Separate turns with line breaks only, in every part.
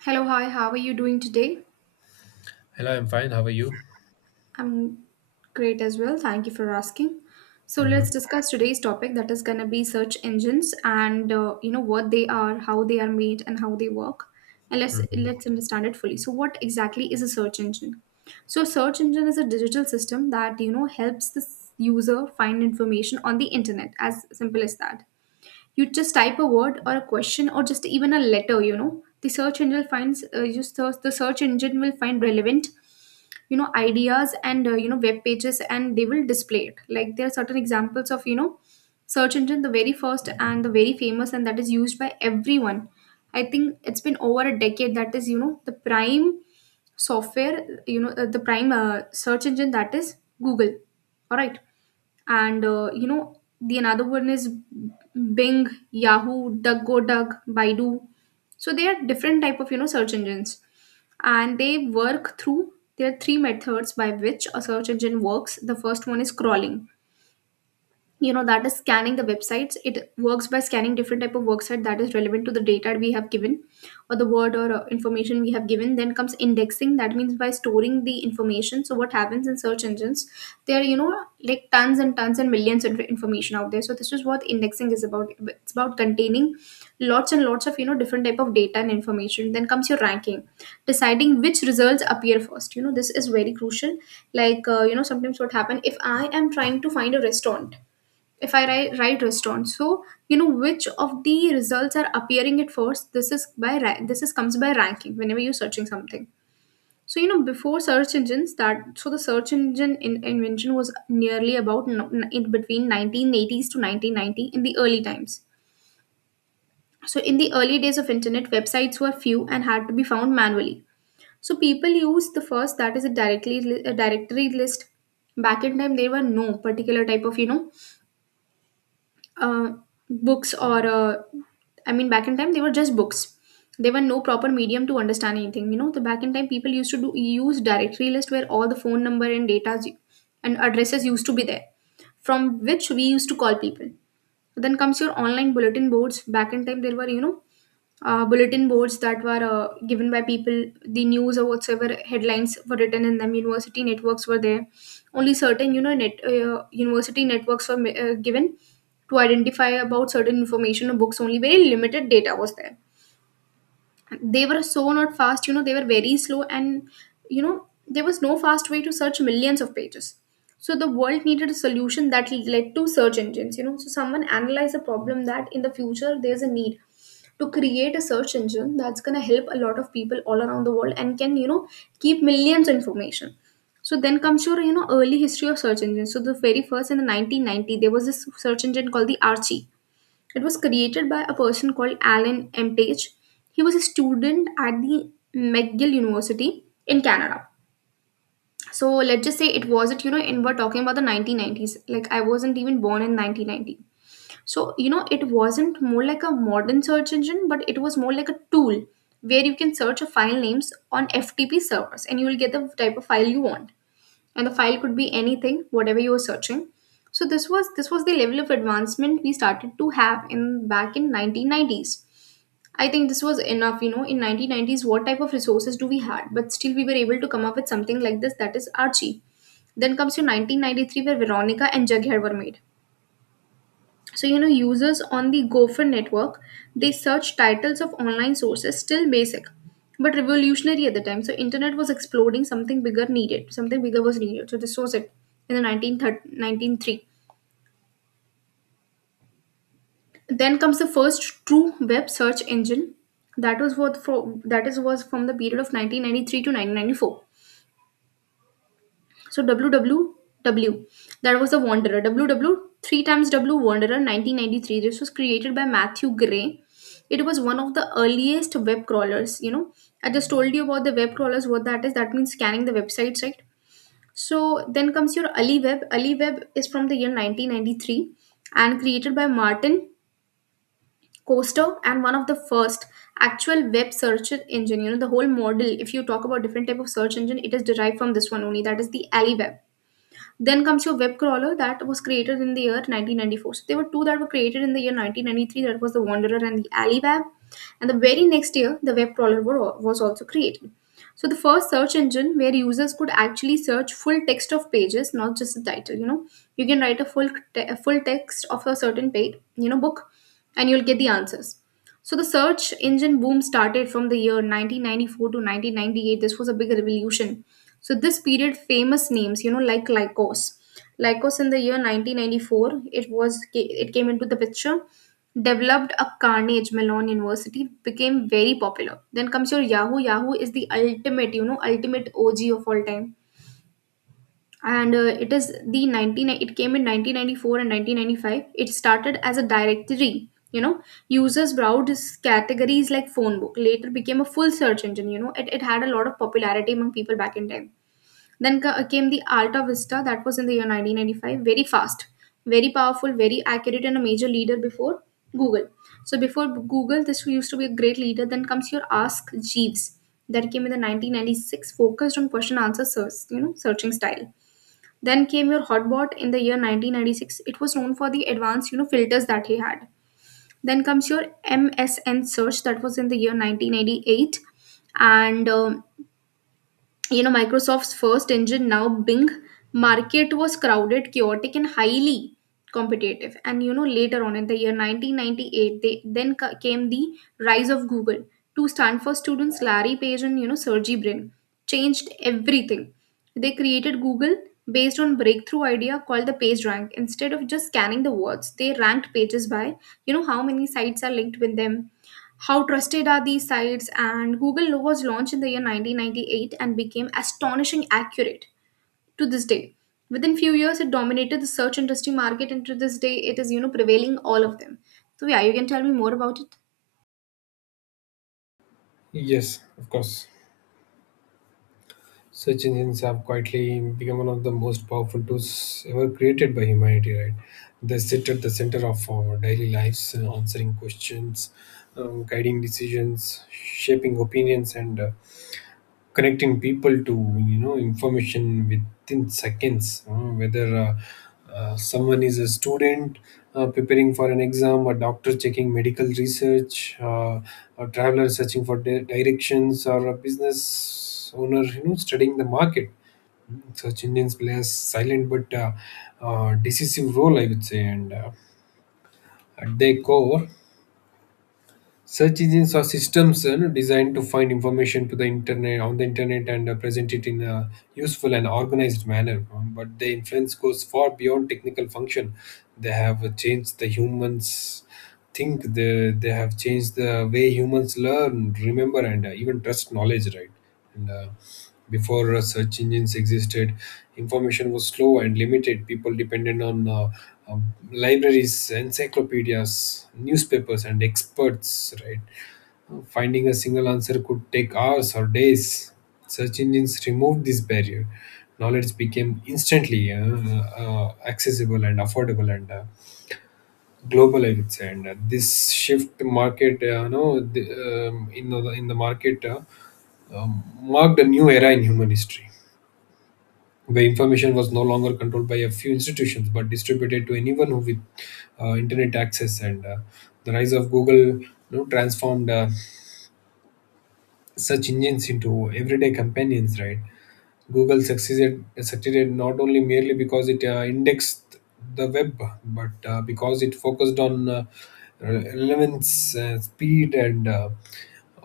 Hello, hi, how are you doing today?
Hello, I'm fine. How are you?
I'm great as well. Thank you for asking. So let's
hmm
discuss today's topic that is going to be search engines and what they are, how they are made, and how they work. And let's
hmm
let's understand it fully. So what exactly is a search engine? So a search engine is a digital system that helps the user find information on the internet, as simple as that. You just type a word or a question or just even a letter. The search engine finds, you search the search engine will find relevant, ideas, and web pages, and they will display it. Like, there are certain examples of search engine, the very first and the very famous, and that is used by everyone. I think it's been over a decade, that is the prime search engine, that is Google. All right. And the another one is Bing, Yahoo, Duckgodug, Baidu. So they are different type of search engines, and they work through there are three methods by which a search engine works. The first one is crawling. That is scanning the websites. It works by scanning different type of website that is relevant to the data we have given, or the word, or information we have given. Then comes indexing, that means by storing the information. So what happens in search engines, there are, like, tons and tons and millions of information out there. So this is what indexing is about. It's about containing lots and lots of different type of data and information. Then comes your ranking, deciding which results appear first. This is very crucial. Like, sometimes what happen if I am trying to find a restaurant, if I write restaurant, so which of the results are appearing at first. This is by this is comes by ranking whenever you're searching something. So before search engines that so the search engine invention was nearly about, no, in between 1980s to 1990 in the early times. So in the early days of internet, websites were few and had to be found manually. So people used the first, that is, a directly a directory list. Back in time, there were no particular type of, uh, books, or I mean, back in time they were just books. There were no proper medium to understand anything, the back in time, people used to do use directory list where all the phone number and data and addresses used to be there, from which we used to call people. Then comes your online bulletin boards. Back in time, there were, bulletin boards that were, given by people, the news or whatsoever headlines were written in them. University networks were there. Only certain, net university networks were given to identify about certain information or books. Only very limited data was there. They were so not fast. They were very slow, and there was no fast way to search millions of pages. So the world needed a solution that led to search engines. So someone analyzed the problem that in the future there's a need to create a search engine that's going to help a lot of people all around the world and can keep millions of information. So then comes your early history of search engines. So the very first, in the 1990, there was this search engine called the Archie. It was created by a person called Alan Mtage. He was a student at the McGill University in Canada. So let's just say, it wasn't, and we're talking about the 1990s. Like, I wasn't even born in 1990. So, it wasn't more like a modern search engine, but it was more like a tool where you can search a file names on FTP servers, and you will get the type of file you want. And the file could be anything, whatever you were searching. So this was the level of advancement we started to have in back in 1990s. I think this was enough, in 1990s what type of resources do we had, but still we were able to come up with something like this, that is Archie. Then comes to 1993, where Veronica and Jughead were made. So, users on the Gopher network, they search titles of online sources, still basic, but revolutionary at the time. So, internet was exploding, something bigger was needed. So, this was it in the 1930, 1903. Then comes the first true web search engine. That was that is was from the period of 1993 to 1994. So WWW, that was the Wanderer. W W three times W Wanderer, 1993. This was created by Matthew Gray. It was one of the earliest web crawlers. I just told you about the web crawlers. What that is? That means scanning the websites, right? So then comes your AliWeb. AliWeb is from the year 1993 and created by Martin Coaster and one of the first actual web search engine. The whole model. If you talk about different type of search engine, it is derived from this one only. That is the AliWeb. Then comes your web crawler that was created in the year 1994. So there were two that were created in the year 1993. That was the Wanderer and the AliWeb. And the very next year, the web crawler was also created. So the first search engine where users could actually search full text of pages, not just the title. You can write a a full text of a certain page, book, and you'll get the answers. So the search engine boom started from the year 1994 to 1998. This was a big revolution. So this period, famous names, like Lycos. Lycos in the year 1994, it came into the picture, developed a Carnegie Mellon University, became very popular. Then comes your Yahoo. Yahoo is the ultimate, ultimate OG of all time. And it is the it came in 1994 and 1995. It started as a directory, users browsed categories like phone book, later became a full search engine, it had a lot of popularity among people back in time. Then came the Alta Vista, that was in the year 1995, very fast, very powerful, very accurate, and a major leader before Google. So before Google, this used to be a great leader. Then comes your Ask Jeeves, that came in the 1996, focused on question answer search, searching style. Then came your Hotbot in the year 1996. It was known for the advanced, filters that he had. Then comes your MSN search, that was in the year 1988, and Microsoft's first engine, now Bing. Market was crowded, chaotic, and highly competitive. And later on in the year 1998, they then came the rise of Google. Two Stanford students, Larry Page and Sergey Brin, changed everything. They created Google based on breakthrough idea called the page rank. Instead of just scanning the words, they ranked pages by how many sites are linked with them. How trusted are these sites? And Google was launched in the year 1998 and became astonishing accurate to this day. Within few years, it dominated the search industry market, and to this day, it is prevailing all of them. So yeah, you can tell me more about it.
Yes, of course. Search engines have quietly become one of the most powerful tools ever created by humanity, right? They sit at the center of our daily lives, answering questions, guiding decisions, shaping opinions, and connecting people to information within seconds, whether someone is a student preparing for an exam, a doctor checking medical research, a traveler searching for directions, or a business owner studying the market. Search engines play a silent but decisive role, I would say. And at their core, search engines are systems, designed to find information to the internet on the internet and present it in a useful and organized manner. But their influence goes far beyond technical function. They have changed the humans think. They have changed the way humans learn, remember, and even trust knowledge. Right, and before search engines existed, information was slow and limited. People depended on um, libraries, encyclopedias, newspapers, and experts. Right. Finding a single answer could take hours or days. Search engines removed this barrier. Knowledge became instantly accessible and affordable and global, I would say. And this shift market, no, the, in the in the market, um, marked a new era in human history where information was no longer controlled by a few institutions but distributed to anyone who with internet access. And the rise of Google, you know, transformed search engines into everyday companions, right? Google succeeded not only merely because it indexed the web, but because it focused on relevance, speed, and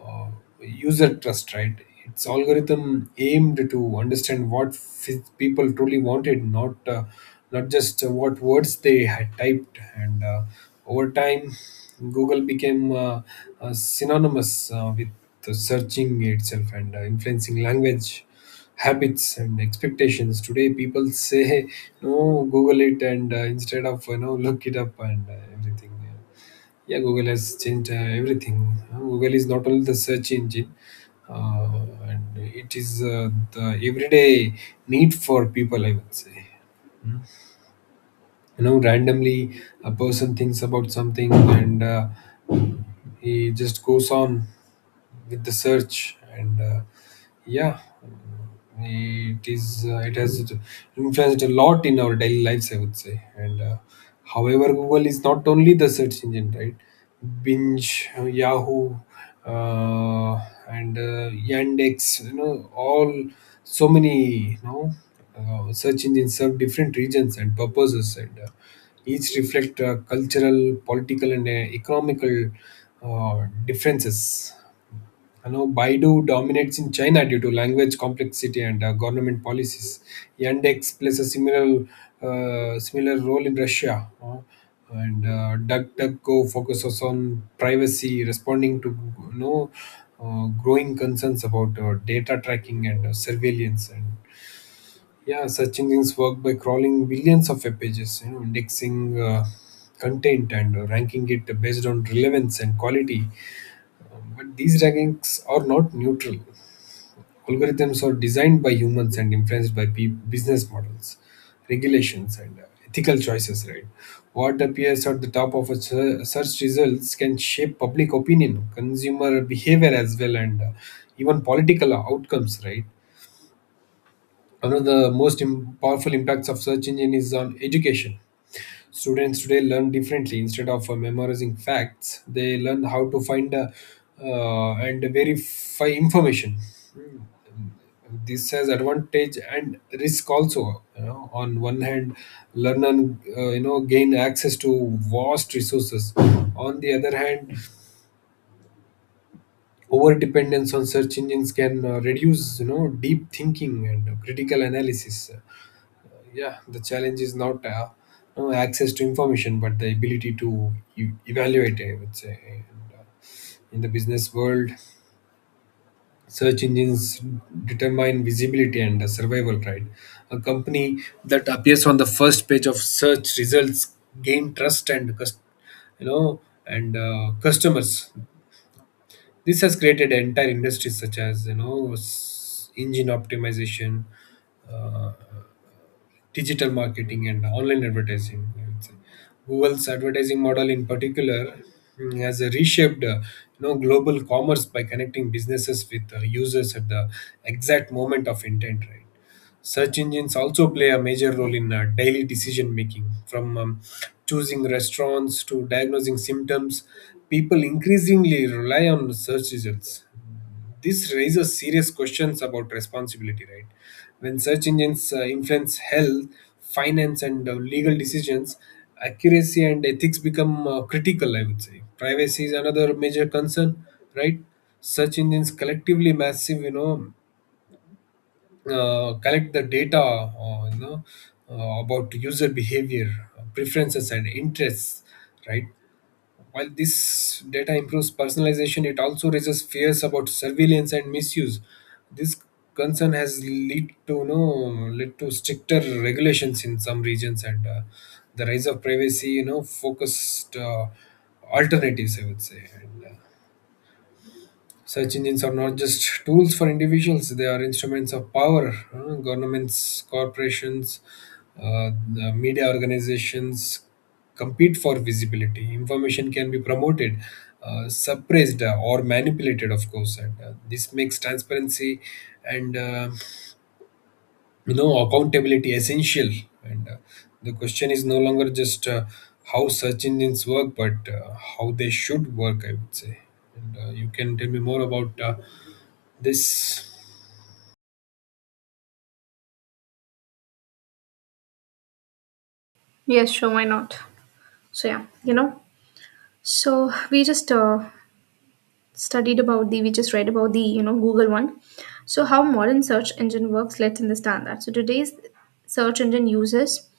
uh, user trust. Right, its algorithm aimed to understand what people truly wanted, not not just what words they had typed. And over time, Google became synonymous with the searching itself, and influencing language habits and expectations. Today people say, "Hey, no google it," and instead of, "look it up," and everything. Yeah, Google has changed everything. Google is not only the search engine, uh, and it is the everyday need for people, I would say. You know, randomly a person thinks about something, and he just goes on with the search, and yeah, it is, it has influenced a lot in our daily lives, I would say. And however, Google is not only the search engine, right? Binge, Yahoo, uh, and Yandex, you know all, so many, search engines serve different regions and purposes, and each reflect cultural, political, and economical uh, differences. I know Baidu dominates in China due to language complexity and government policies. Yandex plays a similar role in Russia, and DuckDuckGo focuses on privacy, responding to you know growing concerns about data tracking and surveillance. And yeah, search engines work by crawling billions of web pages, you know, indexing content and ranking it based on relevance and quality. But these rankings are not neutral. Algorithms are designed by humans and influenced by business models, regulations, and ethical choices, right? What appears at the top of a search results can shape public opinion, consumer behavior as well, and even political outcomes, right? One of the most powerful impacts of search engine is on education. Students today learn differently. Instead of memorizing facts, they learn how to find and verify information. Hmm. This has advantage and risk also, you know. On one hand, learners, gain access to vast resources. On the other hand, over dependence on search engines can reduce, you know, deep thinking and critical analysis. Yeah, the challenge is not no access to information, but the ability to evaluate, I would say. And in the business world, search engines determine visibility and survival. Right, a company that appears on the first page of search results gain trust and you know and customers. This has created entire industries such as, you know, engine optimization, uh, digital marketing, and online advertising, I would say. Google's advertising model, in particular, has reshaped, global commerce by connecting businesses with users at the exact moment of intent. Right. Search engines also play a major role in daily decision making, from choosing restaurants to diagnosing symptoms. People increasingly rely on search results. This raises serious questions about responsibility, right? When search engines influence health, finance, and legal decisions, accuracy and ethics become critical, I would say. Privacy is another major concern, right? Search engines collectively massive, collect the data, about user behavior, preferences, and interests, right? While this data improves personalization, it also raises fears about surveillance and misuse. This concern has led to no led to stricter regulations in some regions and the rise of privacy, you know, focused alternatives, I would say. And search engines are not just tools for individuals, they are instruments of power. Governments, corporations, the media organizations compete for visibility. Information can be promoted, suppressed, or manipulated, of course. And this makes transparency and you know, accountability essential. And the question is no longer just how search engines work, but how they should work, I would say. And you can tell me more about this.
Yes, sure, why not? So yeah, so we just read about the Google one. So how modern search engine works, let's understand that. So today's search engine uses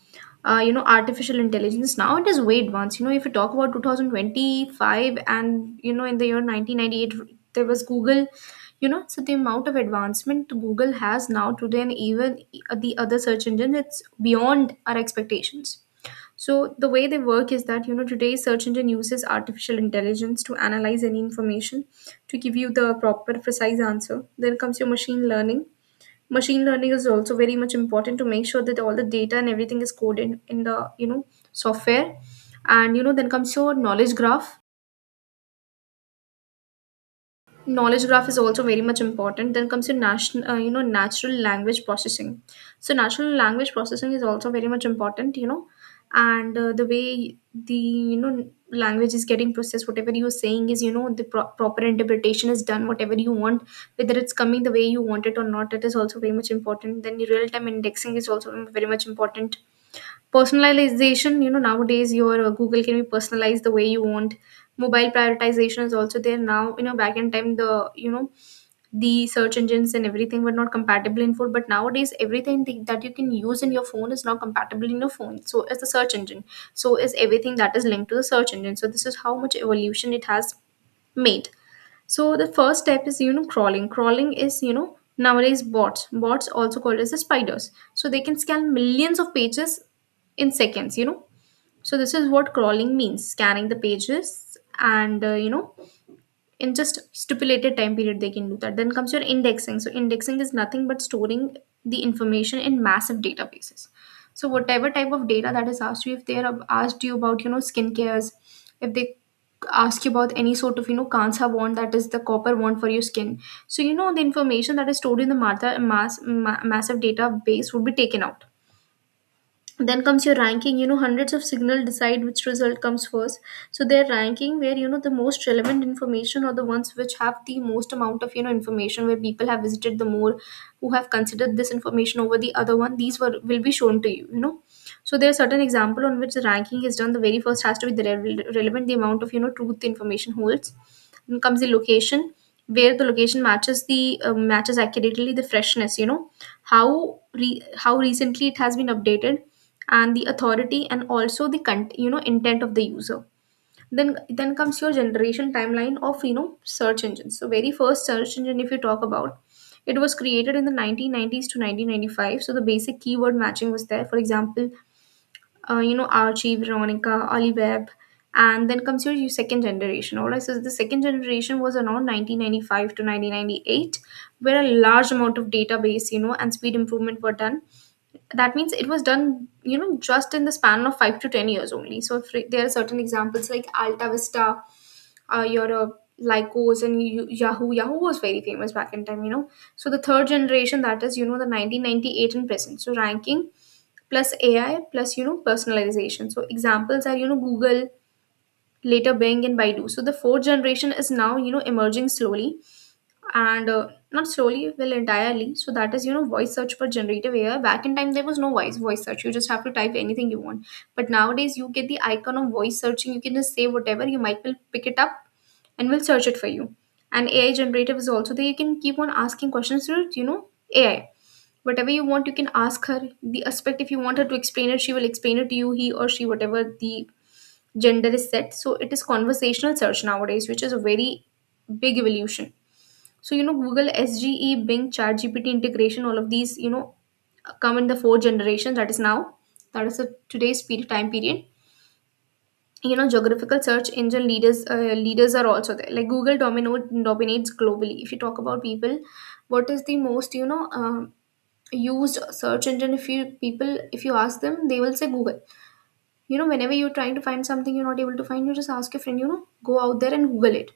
artificial intelligence. Now it is way advanced. If you talk about 2025, and in the year 1998 there was Google. So the amount of advancement Google has now today, and even the other search engines, it's beyond our expectations. So the way they work is that, today search engine uses artificial intelligence to analyze any information to give you the proper precise answer. Then comes your machine learning. Machine learning is also very much important to make sure that all the data and everything is coded in the software. And then comes your knowledge graph. Knowledge graph is also very much important. Then comes your national you know natural language processing. So natural language processing is also very much important, and the way the you know language is getting processed, whatever you're saying, is the proper interpretation is done whatever you want, whether it's coming the way you want it or not, it is also very much important. Then the real time indexing is also very much important. Personalization, nowadays your Google can be personalized the way you want. Mobile prioritization is also there now. Back in time, the you know the search engines and everything were not compatible in phone, but nowadays everything that you can use in your phone is now compatible in your phone, so is the search engine, so is everything that is linked to the search engine. So this is how much evolution it has made. So the first step is, crawling. Crawling is, nowadays, bots. Bots also called as the spiders. So they can scan millions of pages in seconds. So this is what crawling means: scanning the pages, and in just stipulated time period they can do that. Then comes your indexing. So indexing is nothing but storing the information in massive databases. So whatever type of data that is asked you, if they are asked you about, skincares, if they ask you about any sort of, kansa wand, that is the copper wand for your skin, so the information that is stored in the massive database would be taken out. Then comes your ranking. Hundreds of signal decide which result comes first. So their ranking, where the most relevant information or the ones which have the most amount of information, where people have visited the more, who have considered this information over the other one, these were will be shown to you, you know so there are certain example on which the ranking is done. The very first has to be the relevant, the amount of truth the information holds. Then comes the location, where the location matches the matches accurately, the freshness, how how recently it has been updated, and the authority, and also the intent of the user. Then comes your generation timeline of search engines. So very first search engine, if you talk about, it was created in the 1990s to 1995. So the basic keyword matching was there, for example, Archie, Veronica, Oliveb. And then comes your second generation. All right, so the second generation was around 1995 to 1998, where a large amount of database, and speed improvement were done. That means it was done, just in the span of 5 to 10 years only. So if there are certain examples like Alta Vista, Europe, Lycos, and Yahoo. Yahoo was very famous back in time, so the third generation, that is the 1998 and present. So ranking plus AI plus personalization. So examples are, Google, later Bing and Baidu. So the fourth generation is now, emerging slowly, and not slowly, well entirely. So that is, voice search for generative AI. Back in time, there was no voice search, you just have to type anything you want. But nowadays you get the icon of voice searching, you can just say whatever, you might will pick it up and will search it for you. And AI generative is also there, you can keep on asking questions to AI whatever you want. You can ask her the aspect, if you want her to explain it, she will explain it to you, he or she, whatever the gender is set. So it is conversational search nowadays, which is a very big evolution. So, Google SGE, Bing, ChatGPT integration, all of these, come in the fourth generation. That is now. That is the today's period, time period. You know, geographical search engine leaders, leaders are also there. Like Google domino dominates globally. If you talk about people, what is the most used search engine? If you people, if you ask them, they will say Google. You know, whenever you're trying to find something you're not able to find, you just ask your friend, you know, go out there and Google it.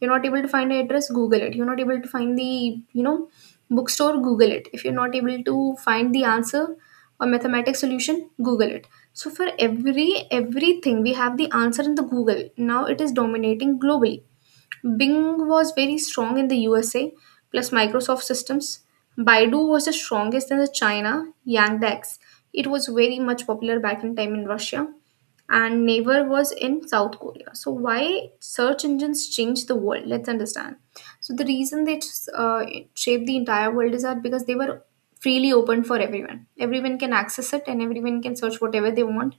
You're not able to find an address, Google it. You're not able to find the, you know, bookstore, Google it. If you're not able to find the answer or mathematic solution, Google it. So for everything, we have the answer in the Google. Now it is dominating globally. Bing was very strong in the USA, plus Microsoft systems. Baidu was the strongest in the China. Yandex, it was very much popular back in time in Russia. And Naver was in South Korea. So why search engines changed the world? Let's understand. So the reason they uh, shaped the entire world is that because they were freely open for everyone. Everyone can access it, and everyone can search whatever they want,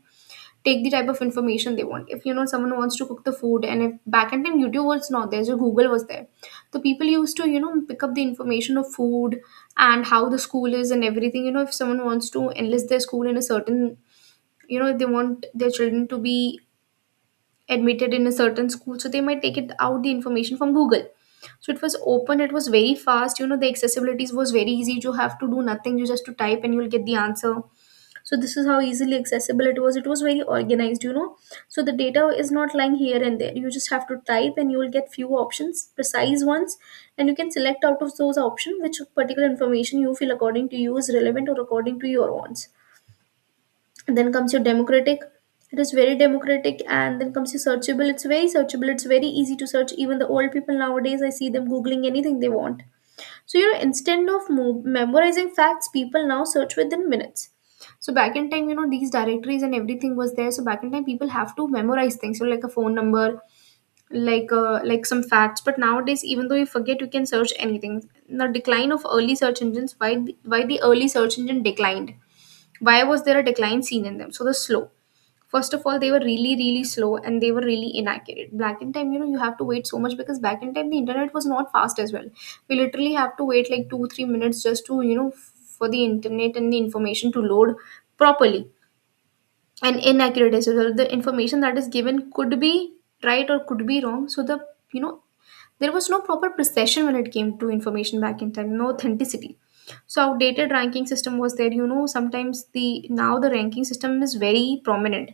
take the type of information they want. If someone wants to cook the food, and if back in time YouTube was not there, so Google was there. So people used to pick up the information of food and how the school is and everything. You know, if someone wants to enlist their school in a certain, you know, if they want their children to be admitted in a certain school, so they might take it out the information from Google. So it was open, it was very fast. You know, the accessibilities was very easy. You have to do nothing, you just to type and you'll get the answer. So this is how easily accessible it was. It was very organized, so the data is not lying here and there, you just have to type and you will get few options, precise ones, and you can select out of those options which particular information you feel according to you is relevant, or according to your wants. And then comes your democratic, it is very democratic. And then comes your searchable, it's very searchable, it's very easy to search. Even the old people nowadays I see them googling anything they want. So, instead of memorizing facts, people now search within minutes. So, back in time, you know, these directories and everything was there. So, back in time, people have to memorize things. So, like a phone number, like some facts. But nowadays, even though you forget, you can search anything. The decline of early search engines. Why the early search engine declined? Why was there a decline seen in them? So, the slow. First of all, they were really, really slow and they were really inaccurate. Back in time, you know, you have to wait so much because back in time the internet was not fast as well. We literally have to wait like two, 3 minutes just to, for the internet and the information to load properly. And inaccurate as well. The information that is given could be right or could be wrong. So the you know there was no proper precision when it came to information back in time, no authenticity. So outdated ranking system was there. You know, sometimes the now the ranking system is very prominent,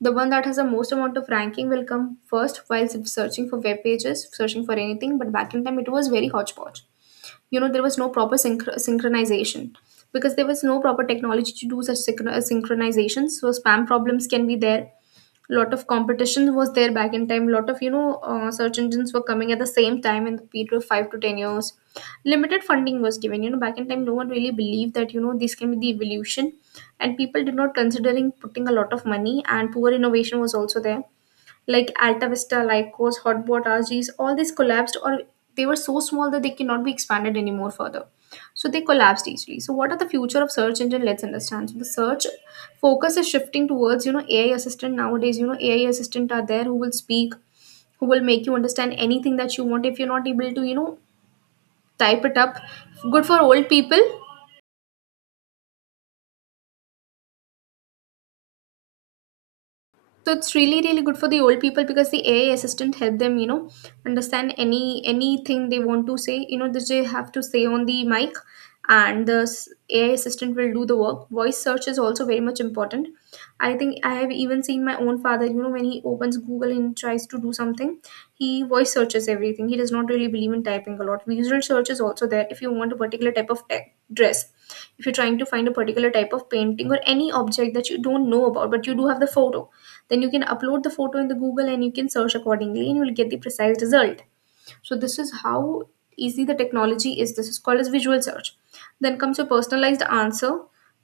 the one that has the most amount of ranking will come first while searching for web pages, searching for anything. But back in time, it was very hodgepodge. You know, there was no proper synchronization because there was no proper technology to do such synchronizations. So spam problems can be there, lot of competition was there back in time. Lot of search engines were coming at the same time in the period of 5 to 10 years. Limited funding was given, back in time, no one really believed that this can be the evolution, and people did not considering putting a lot of money, and poor innovation was also there. Like Alta Vista, Lycos, Hotbot, RGs, all these collapsed, or they were so small that they cannot be expanded anymore further. So they collapsed easily. So what are the future of search engine? Let's understand. So the search focus is shifting towards, AI assistant nowadays. You know, AI assistant are there who will speak, who will make you understand anything that you want. If you're not able to, you know, type it up. Good for old people. So it's really, really good for the old people because the AI assistant help them, you know, understand anything they want to say. You know, that they have to say on the mic, and AI assistant will do the work. Voice search is also very much important. I think I have even seen my own father. You know, when he opens Google and tries to do something, he voice searches everything. He does not really believe in typing a lot. Visual search is also there. If you want a particular type of tech dress, if you're trying to find a particular type of painting or any object that you don't know about, but you do have the photo, then you can upload the photo in the Google and you can search accordingly and you will get the precise result. So this is how easy the technology is. This is called as visual search. Then comes your personalized answer.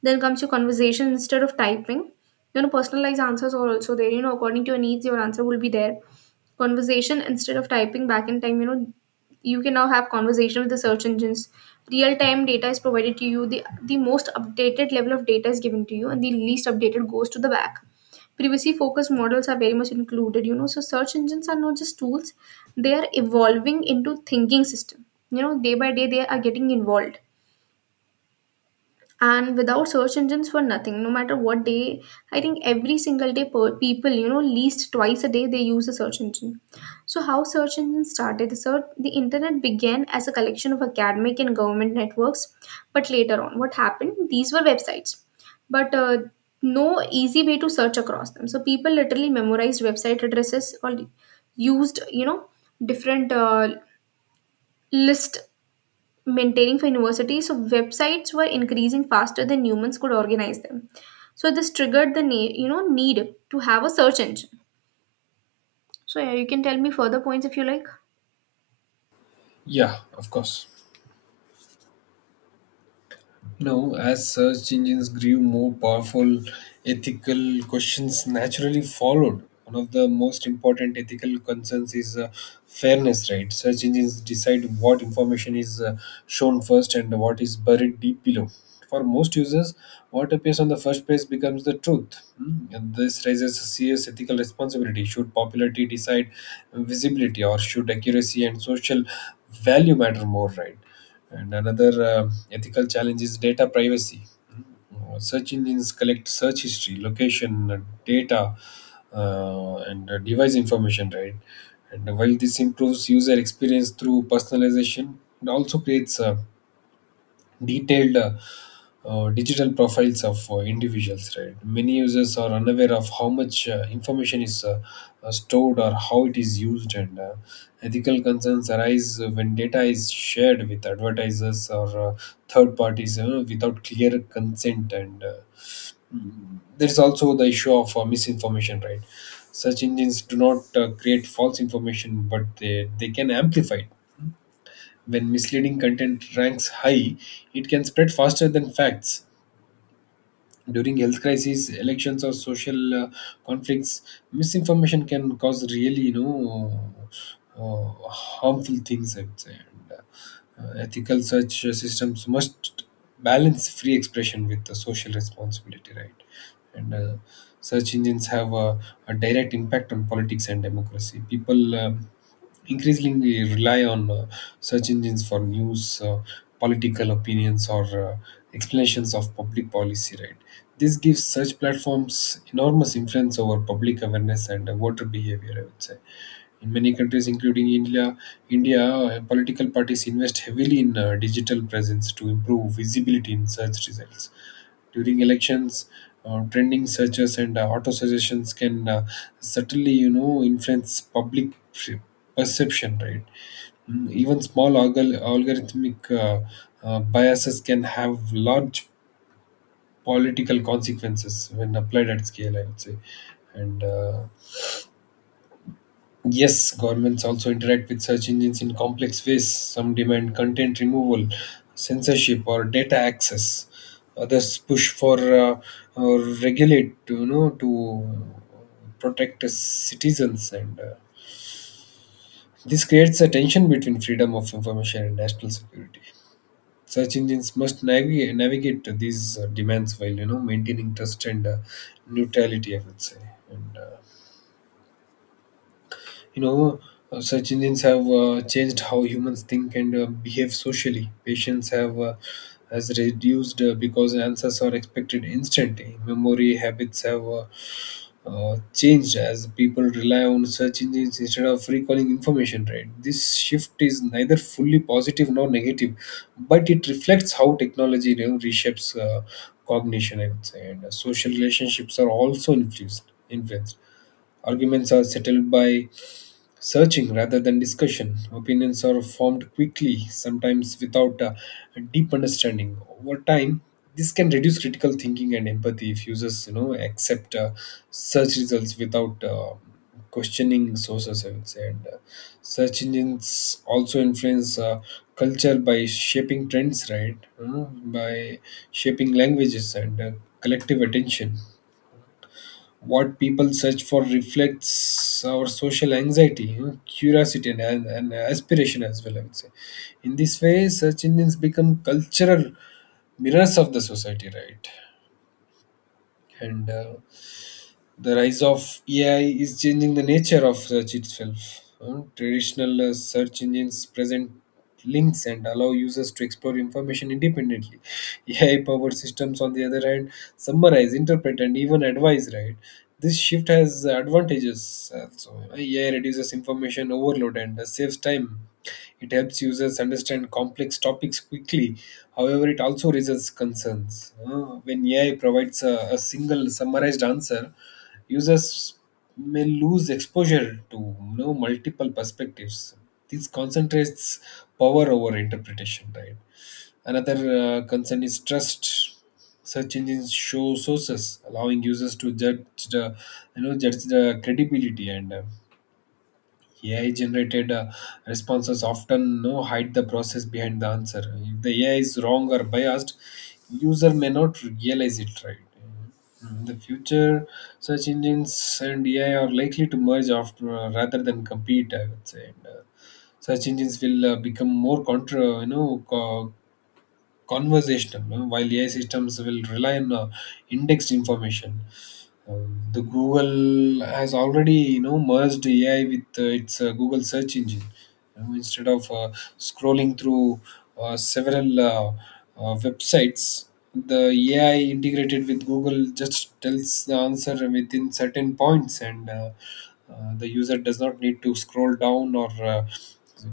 Then comes your conversation instead of typing. You know, personalized answers are also there, according to your needs, your answer will be there. Conversation instead of typing. Back in time, you can now have conversation with the search engines. Real time data is provided to you, the most updated level of data is given to you, and the least updated goes to the back. Privacy focused models are very much included, so search engines are not just tools, they are evolving into thinking system. You know, day by day they are getting involved. And without search engines for nothing, no matter what day, I think every single day per people, you know, least twice a day they use a search engine. So how search engines started. The search, the internet began as a collection of academic and government networks, but later on what happened, these were websites, but no easy way to search across them. So people literally memorized website addresses, or used, you know different list maintaining for universities, so websites were increasing faster than humans could organize them. So this triggered the need to have a search engine. So yeah, you can tell me further points if you like.
Yeah, of course. You As search engines grew more powerful, ethical questions naturally followed. One of the most important ethical concerns is fairness, right? Search engines decide what information is shown first and what is buried deep below. For most users, what appears on the first page becomes the truth. Hmm. And this raises a serious ethical responsibility. Should popularity decide visibility, or should accuracy and social value matter more, right? And another ethical challenge is data privacy. Mm-hmm. Search engines collect search history, location, data, and device information, right? And while this improves user experience through personalization, it also creates detailed digital profiles of individuals, right? Many users are unaware of how much information is stored or how it is used, and ethical concerns arise when data is shared with advertisers or third parties, you know, without clear consent. And there is also the issue of misinformation, right? Search engines do not create false information, but they can amplify it. When misleading content ranks high, it can spread faster than facts. During health crises, elections, or social conflicts, misinformation can cause really, you know, harmful things, I would say. And ethical search systems must balance free expression with the social responsibility, right? And search engines have a direct impact on politics and democracy. People increasingly rely on search engines for news, political opinions, or explanations of public policy. Right. This gives search platforms enormous influence over public awareness and voter behavior, I would say. In many countries, including India, political parties invest heavily in digital presence to improve visibility in search results. During elections, trending searches and auto suggestions can certainly, you know, influence public perception. Right. Even small algorithmic biases can have large political consequences when applied at scale, I would say. And yes, governments also interact with search engines in complex ways. Some demand content removal, censorship, or data access. Others push for or regulate, you know, to protect citizens, and this creates a tension between freedom of information and national security. Search engines must navigate these demands while, you know, maintaining trust and neutrality, I would say. And you know, search engines have changed how humans think and behave socially. Patience have has reduced because answers are expected instantly. Memory habits have changed as people rely on search engines instead of recalling information. Right, this shift is neither fully positive nor negative, but it reflects how technology, you know, reshapes cognition, I would say. And social relationships are also influenced. Arguments are settled by searching rather than discussion, opinions are formed quickly, sometimes without a deep understanding. Over time, this can reduce critical thinking and empathy if users, you know, accept search results without questioning sources, I would say. And search engines also influence culture by shaping trends, right? You know, by shaping languages and collective attention. What people search for reflects our social anxiety, you know, curiosity, and aspiration as well, I would say. In this way, search engines become cultural mirrors of the society, right? And the rise of AI is changing the nature of search itself. Traditional search engines present links and allow users to explore information independently. AI powered systems, on the other hand, summarize, interpret, and even advise, right? This shift has advantages. Also. AI reduces information overload and saves time. It helps users understand complex topics quickly. However, it also raises concerns. When AI provides a single summarized answer, users may lose exposure to, you know, multiple perspectives. This concentrates power over interpretation, right? Another concern is trust. Search engines show sources, allowing users to the, judge the credibility, and AI generated responses often no hide the process behind the answer. If the AI is wrong or biased, user may not realize it, right. In the future, search engines and AI are likely to merge after rather than compete, I would say. And search engines will become more contra, you know, co- conversational, while AI systems will rely on indexed information. The Google has already, you know, merged AI with its Google search engine. You know, instead of scrolling through several websites, the AI integrated with Google just tells the answer within certain points, and the user does not need to scroll down or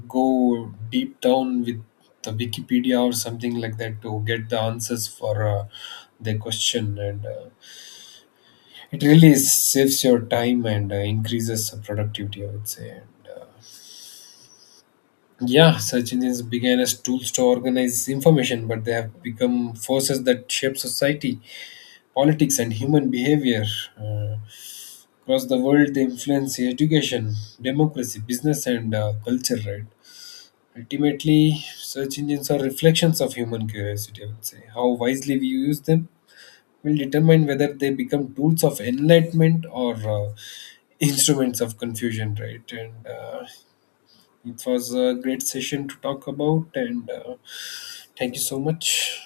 go deep down with the Wikipedia or something like that to get the answers for their question and. It really saves your time and increases productivity, I would say. And yeah, search engines began as tools to organize information, but they have become forces that shape society, politics, and human behavior uh, across the world. They influence education, democracy, business, and culture, right? Ultimately, search engines are reflections of human curiosity, I would say. How wisely we use them will determine whether they become tools of enlightenment or instruments of confusion, right? And it was a great session to talk about, and thank you so much.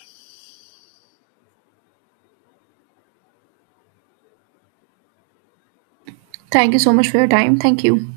Thank you so much for your time. Thank you.